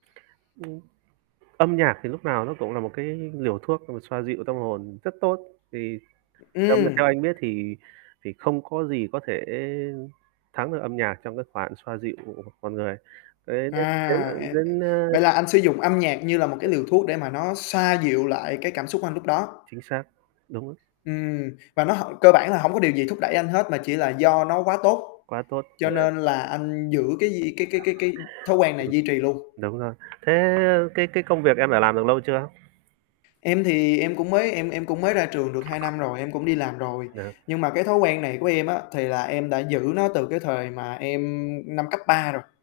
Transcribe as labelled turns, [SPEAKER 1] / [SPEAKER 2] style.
[SPEAKER 1] Ừm. Âm nhạc thì lúc nào nó cũng là một cái liều thuốc mà xoa dịu tâm hồn rất tốt thì theo m theo
[SPEAKER 2] Ừm.
[SPEAKER 1] anh biết thì thì không có gì có thể thắng được âm nhạc trong cái khoản xoa dịu con người, [unintelligible] đến,
[SPEAKER 2] À,
[SPEAKER 1] ờ,
[SPEAKER 2] e
[SPEAKER 1] đến, a
[SPEAKER 2] vậy là anh sử dụng âm nhạc như là một cái liều thuốc để mà nó xoa dịu lại cái cảm xúc anh lúc đó.
[SPEAKER 1] Chính xác, đúng.
[SPEAKER 2] Ừm. Và nó h cơ bản là hổng có điều gì thúc đẩy anh hết mà chỉ là do nó quá tốt,
[SPEAKER 1] Quá tốt,
[SPEAKER 2] cho
[SPEAKER 1] [unintelligible]
[SPEAKER 2] nên là anh giữ cái gì cái cái cái cái thói quen này duy trì luôn.
[SPEAKER 1] Đúng rồi, thế cái cái công việc em đã làm được lâu chưa?
[SPEAKER 2] Em thì em cũng mới em em cũng mới ra trường được 2 năm rồi, em cũng đi làm rồi,
[SPEAKER 1] [unintelligible]
[SPEAKER 2] nhưng mà cái thói quen này của em á, thì là em đã giữ nó từ cái thời mà em năm cấp 3 rồi.